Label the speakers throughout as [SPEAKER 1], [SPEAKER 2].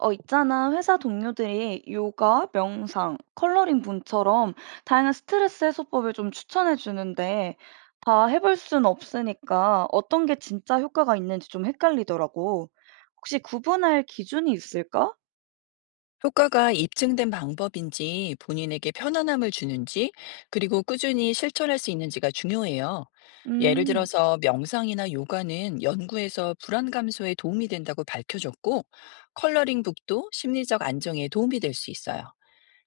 [SPEAKER 1] 있잖아. 회사 동료들이 요가, 명상, 컬러링 분처럼 다양한 스트레스 해소법을 좀 추천해 주는데 다 해볼 순 없으니까 어떤 게 진짜 효과가 있는지 좀 헷갈리더라고. 혹시 구분할 기준이 있을까?
[SPEAKER 2] 효과가 입증된 방법인지 본인에게 편안함을 주는지 그리고 꾸준히 실천할 수 있는지가 중요해요. 예를
[SPEAKER 1] 음,
[SPEAKER 2] 들어서 명상이나 요가는 연구에서 불안 감소에 도움이 된다고 밝혀졌고 컬러링북도 심리적 안정에 도움이 될 수 있어요.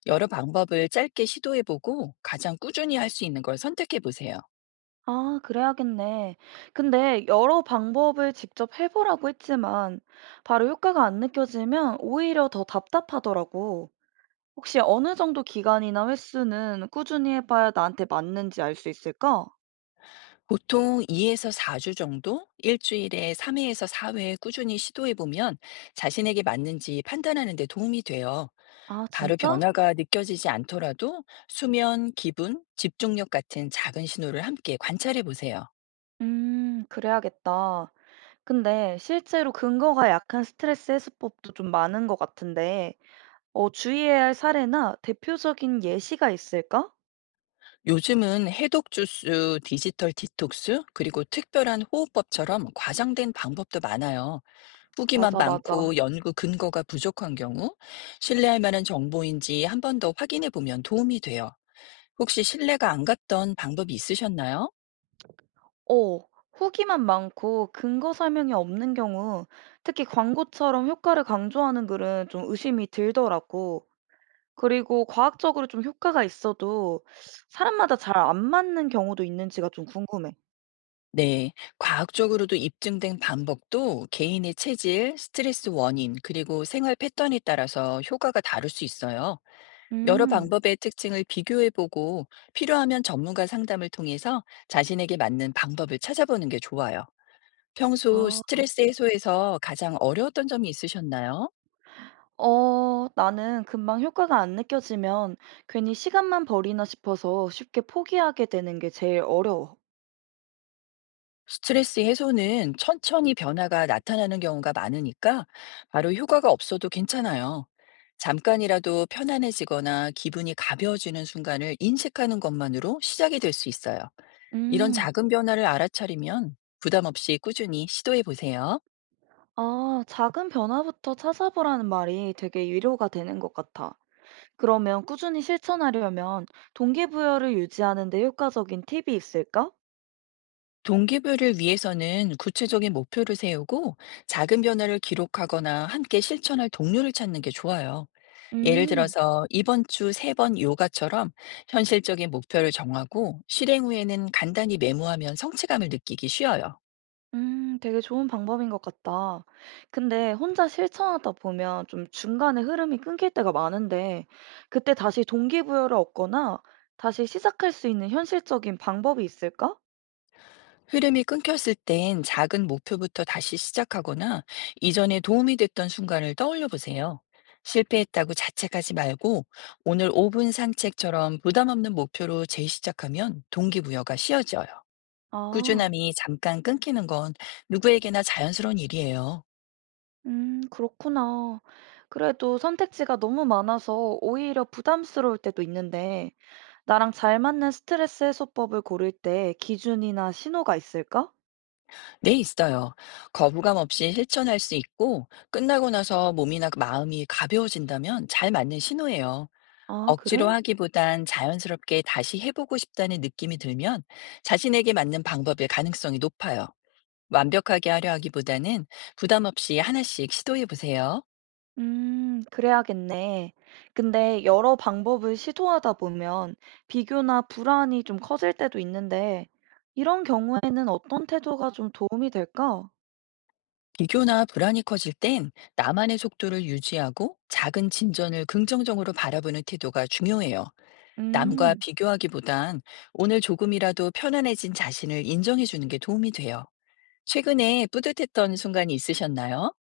[SPEAKER 2] 여러 방법을 짧게 시도해보고 가장 꾸준히 할 수 있는 걸 선택해보세요.
[SPEAKER 1] 그래야겠네. 근데 여러 방법을 직접 해보라고 했지만 바로 효과가 안 느껴지면 오히려 더 답답하더라고. 혹시 어느 정도 기간이나 횟수는 꾸준히 해봐야 나한테 맞는지 알 수 있을까?
[SPEAKER 2] 보통 2에서 4주 정도, 일주일에 3회에서 4회 꾸준히 시도해 보면 자신에게 맞는지 판단하는 데 도움이 돼요.
[SPEAKER 1] 아,
[SPEAKER 2] 바로
[SPEAKER 1] 진짜?
[SPEAKER 2] 변화가 느껴지지 않더라도 수면, 기분, 집중력 같은 작은 신호를 함께 관찰해 보세요.
[SPEAKER 1] 그래야겠다. 근데 실제로 근거가 약한 스트레스 해소법도 좀 많은 것 같은데, 주의해야 할 사례나 대표적인 예시가 있을까?
[SPEAKER 2] 요즘은 해독 주스, 디지털 디톡스, 그리고 특별한 호흡법처럼 과장된 방법도 많아요. 후기만
[SPEAKER 1] 맞아,
[SPEAKER 2] 많고
[SPEAKER 1] 맞아.
[SPEAKER 2] 연구 근거가 부족한 경우 신뢰할 만한 정보인지 한 번 더 확인해 보면 도움이 돼요. 혹시 신뢰가 안 갔던 방법이 있으셨나요?
[SPEAKER 1] 어, 후기만 많고 근거 설명이 없는 경우, 특히 광고처럼 효과를 강조하는 글은 좀 의심이 들더라고. 그리고 과학적으로 좀 효과가 있어도 사람마다 잘 안 맞는 경우도 있는지가 좀 궁금해.
[SPEAKER 2] 네. 과학적으로도 입증된 방법도 개인의 체질, 스트레스 원인, 그리고 생활 패턴에 따라서 효과가 다를 수 있어요. 여러
[SPEAKER 1] 음.
[SPEAKER 2] 방법의 특징을 비교해보고 필요하면 전문가 상담을 통해서 자신에게 맞는 방법을 찾아보는 게 좋아요. 평소
[SPEAKER 1] 아.
[SPEAKER 2] 스트레스 해소에서 가장 어려웠던 점이 있으셨나요?
[SPEAKER 1] 나는 금방 효과가 안 느껴지면 괜히 시간만 버리나 싶어서 쉽게 포기하게 되는 게 제일 어려워.
[SPEAKER 2] 스트레스 해소는 천천히 변화가 나타나는 경우가 많으니까 바로 효과가 없어도 괜찮아요. 잠깐이라도 편안해지거나 기분이 가벼워지는 순간을 인식하는 것만으로 시작이 될 수 있어요. 이런
[SPEAKER 1] 음.
[SPEAKER 2] 작은 변화를 알아차리면 부담 없이 꾸준히 시도해 보세요.
[SPEAKER 1] 작은 변화부터 찾아보라는 말이 되게 위로가 되는 것 같아. 그러면 꾸준히 실천하려면 동기부여를 유지하는 데 효과적인 팁이 있을까?
[SPEAKER 2] 동기부여를 위해서는 구체적인 목표를 세우고 작은 변화를 기록하거나 함께 실천할 동료를 찾는 게 좋아요. 예를
[SPEAKER 1] 음.
[SPEAKER 2] 들어서 이번 주 세 번 요가처럼 현실적인 목표를 정하고 실행 후에는 간단히 메모하면 성취감을 느끼기 쉬워요.
[SPEAKER 1] 되게 좋은 방법인 것 같다. 근데 혼자 실천하다 보면 좀 중간에 흐름이 끊길 때가 많은데, 그때 다시 동기부여를 얻거나 다시 시작할 수 있는 현실적인 방법이 있을까?
[SPEAKER 2] 흐름이 끊겼을 땐 작은 목표부터 다시 시작하거나 이전에 도움이 됐던 순간을 떠올려 보세요. 실패했다고 자책하지 말고 오늘 5분 산책처럼 부담 없는 목표로 재시작하면 동기부여가 쉬워져요.
[SPEAKER 1] 아,
[SPEAKER 2] 꾸준함이 잠깐 끊기는 건 누구에게나 자연스러운 일이에요.
[SPEAKER 1] 그렇구나. 그래도 선택지가 너무 많아서 오히려 부담스러울 때도 있는데, 나랑 잘 맞는 스트레스 해소법을 고를 때 기준이나 신호가 있을까?
[SPEAKER 2] 네, 있어요. 거부감 없이 실천할 수 있고 끝나고 나서 몸이나 마음이 가벼워진다면 잘 맞는 신호예요.
[SPEAKER 1] 아,
[SPEAKER 2] 억지로
[SPEAKER 1] 그래?
[SPEAKER 2] 하기보단 자연스럽게 다시 해보고 싶다는 느낌이 들면 자신에게 맞는 방법일 가능성이 높아요. 완벽하게 하려 하기보다는 부담 없이 하나씩 시도해 보세요.
[SPEAKER 1] 그래야겠네. 근데 여러 방법을 시도하다 보면 비교나 불안이 좀 커질 때도 있는데, 이런 경우에는 어떤 태도가 좀 도움이 될까?
[SPEAKER 2] 비교나 불안이 커질 땐 나만의 속도를 유지하고 작은 진전을 긍정적으로 바라보는 태도가 중요해요. 남과
[SPEAKER 1] 음,
[SPEAKER 2] 비교하기보단 오늘 조금이라도 편안해진 자신을 인정해 주는 게 도움이 돼요. 최근에 뿌듯했던 순간이 있으셨나요?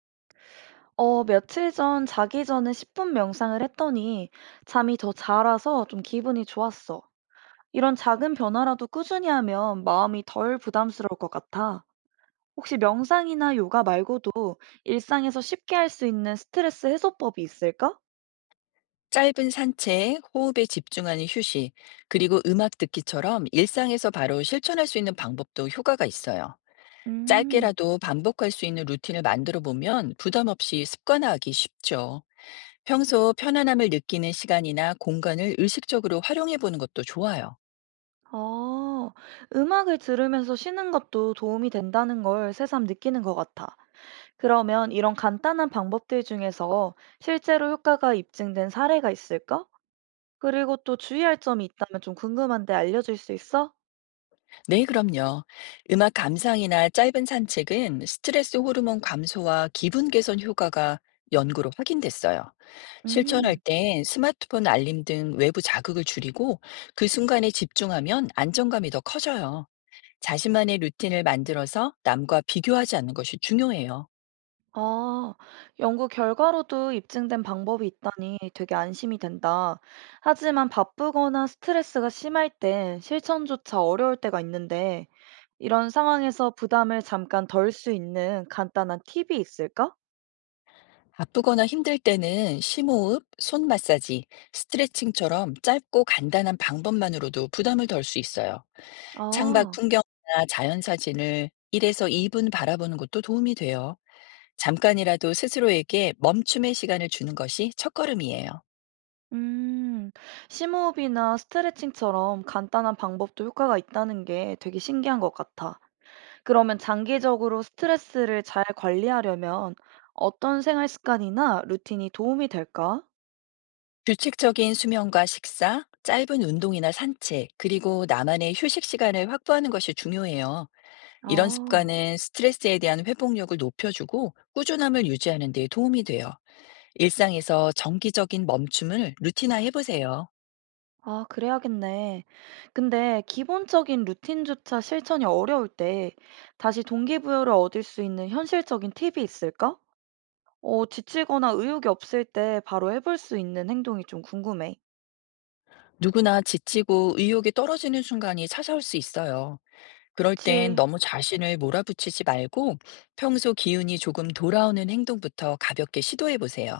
[SPEAKER 1] 며칠 전 자기 전에 10분 명상을 했더니 잠이 더 잘 와서 좀 기분이 좋았어. 이런 작은 변화라도 꾸준히 하면 마음이 덜 부담스러울 것 같아. 혹시 명상이나 요가 말고도 일상에서 쉽게 할 수 있는 스트레스 해소법이 있을까?
[SPEAKER 2] 짧은 산책, 호흡에 집중하는 휴식, 그리고 음악 듣기처럼 일상에서 바로 실천할 수 있는 방법도 효과가 있어요.
[SPEAKER 1] 음.
[SPEAKER 2] 짧게라도 반복할 수 있는 루틴을 만들어 보면 부담 없이 습관화하기 쉽죠. 평소 편안함을 느끼는 시간이나 공간을 의식적으로 활용해 보는 것도 좋아요.
[SPEAKER 1] 어, 음악을 들으면서 쉬는 것도 도움이 된다는 걸 새삼 느끼는 것 같아. 그러면 이런 간단한 방법들 중에서 실제로 효과가 입증된 사례가 있을까? 그리고 또 주의할 점이 있다면 좀 궁금한데 알려줄 수 있어?
[SPEAKER 2] 네, 그럼요. 음악 감상이나 짧은 산책은 스트레스 호르몬 감소와 기분 개선 효과가 연구로 확인됐어요. 실천할
[SPEAKER 1] 음.
[SPEAKER 2] 때 스마트폰 알림 등 외부 자극을 줄이고 그 순간에 집중하면 안정감이 더 커져요. 자신만의 루틴을 만들어서 남과 비교하지 않는 것이 중요해요.
[SPEAKER 1] 아, 연구 결과로도 입증된 방법이 있다니 되게 안심이 된다. 하지만 바쁘거나 스트레스가 심할 땐 실천조차 어려울 때가 있는데, 이런 상황에서 부담을 잠깐 덜 수 있는 간단한 팁이 있을까?
[SPEAKER 2] 바쁘거나 힘들 때는 심호흡, 손 마사지, 스트레칭처럼 짧고 간단한 방법만으로도 부담을 덜 수 있어요. 창밖
[SPEAKER 1] 아,
[SPEAKER 2] 풍경이나 자연 사진을 1에서 2분 바라보는 것도 도움이 돼요. 잠깐이라도 스스로에게 멈춤의 시간을 주는 것이 첫걸음이에요.
[SPEAKER 1] 음, 심호흡이나 스트레칭처럼 간단한 방법도 효과가 있다는 게 되게 신기한 것 같아. 그러면 장기적으로 스트레스를 잘 관리하려면 어떤 생활 습관이나 루틴이 도움이 될까?
[SPEAKER 2] 규칙적인 수면과 식사, 짧은 운동이나 산책, 그리고 나만의 휴식 시간을 확보하는 것이 중요해요. 이런
[SPEAKER 1] 아.
[SPEAKER 2] 습관은 스트레스에 대한 회복력을 높여주고 꾸준함을 유지하는 데 도움이 돼요. 일상에서 정기적인 멈춤을 루틴화해 보세요.
[SPEAKER 1] 그래야겠네. 근데 기본적인 루틴조차 실천이 어려울 때 다시 동기부여를 얻을 수 있는 현실적인 팁이 있을까? 지치거나 의욕이 없을 때 바로 해볼 수 있는 행동이 좀 궁금해.
[SPEAKER 2] 누구나 지치고 의욕이 떨어지는 순간이 찾아올 수 있어요. 그럴 땐
[SPEAKER 1] 그치.
[SPEAKER 2] 너무 자신을 몰아붙이지 말고 평소 기운이 조금 돌아오는 행동부터 가볍게 시도해 보세요.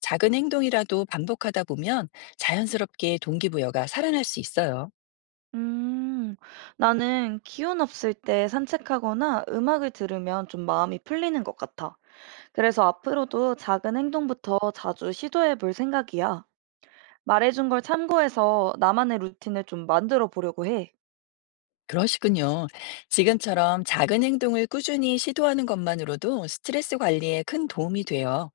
[SPEAKER 2] 작은 행동이라도 반복하다 보면 자연스럽게 동기부여가 살아날 수 있어요.
[SPEAKER 1] 음, 나는 기운 없을 때 산책하거나 음악을 들으면 좀 마음이 풀리는 것 같아. 그래서 앞으로도 작은 행동부터 자주 시도해 볼 생각이야. 말해준 걸 참고해서 나만의 루틴을 좀 만들어 보려고 해.
[SPEAKER 2] 그러시군요. 지금처럼 작은 행동을 꾸준히 시도하는 것만으로도 스트레스 관리에 큰 도움이 돼요.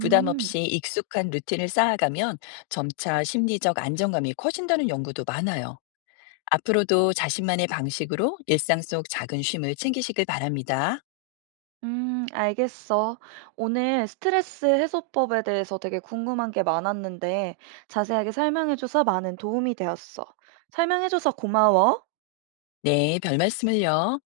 [SPEAKER 2] 부담 없이 익숙한 루틴을 쌓아가면 점차 심리적 안정감이 커진다는 연구도 많아요. 앞으로도 자신만의 방식으로 일상 속 작은 쉼을 챙기시길 바랍니다.
[SPEAKER 1] 알겠어. 오늘 스트레스 해소법에 대해서 되게 궁금한 게 많았는데, 자세하게 설명해줘서 많은 도움이 되었어. 설명해줘서 고마워.
[SPEAKER 2] 네, 별 말씀을요.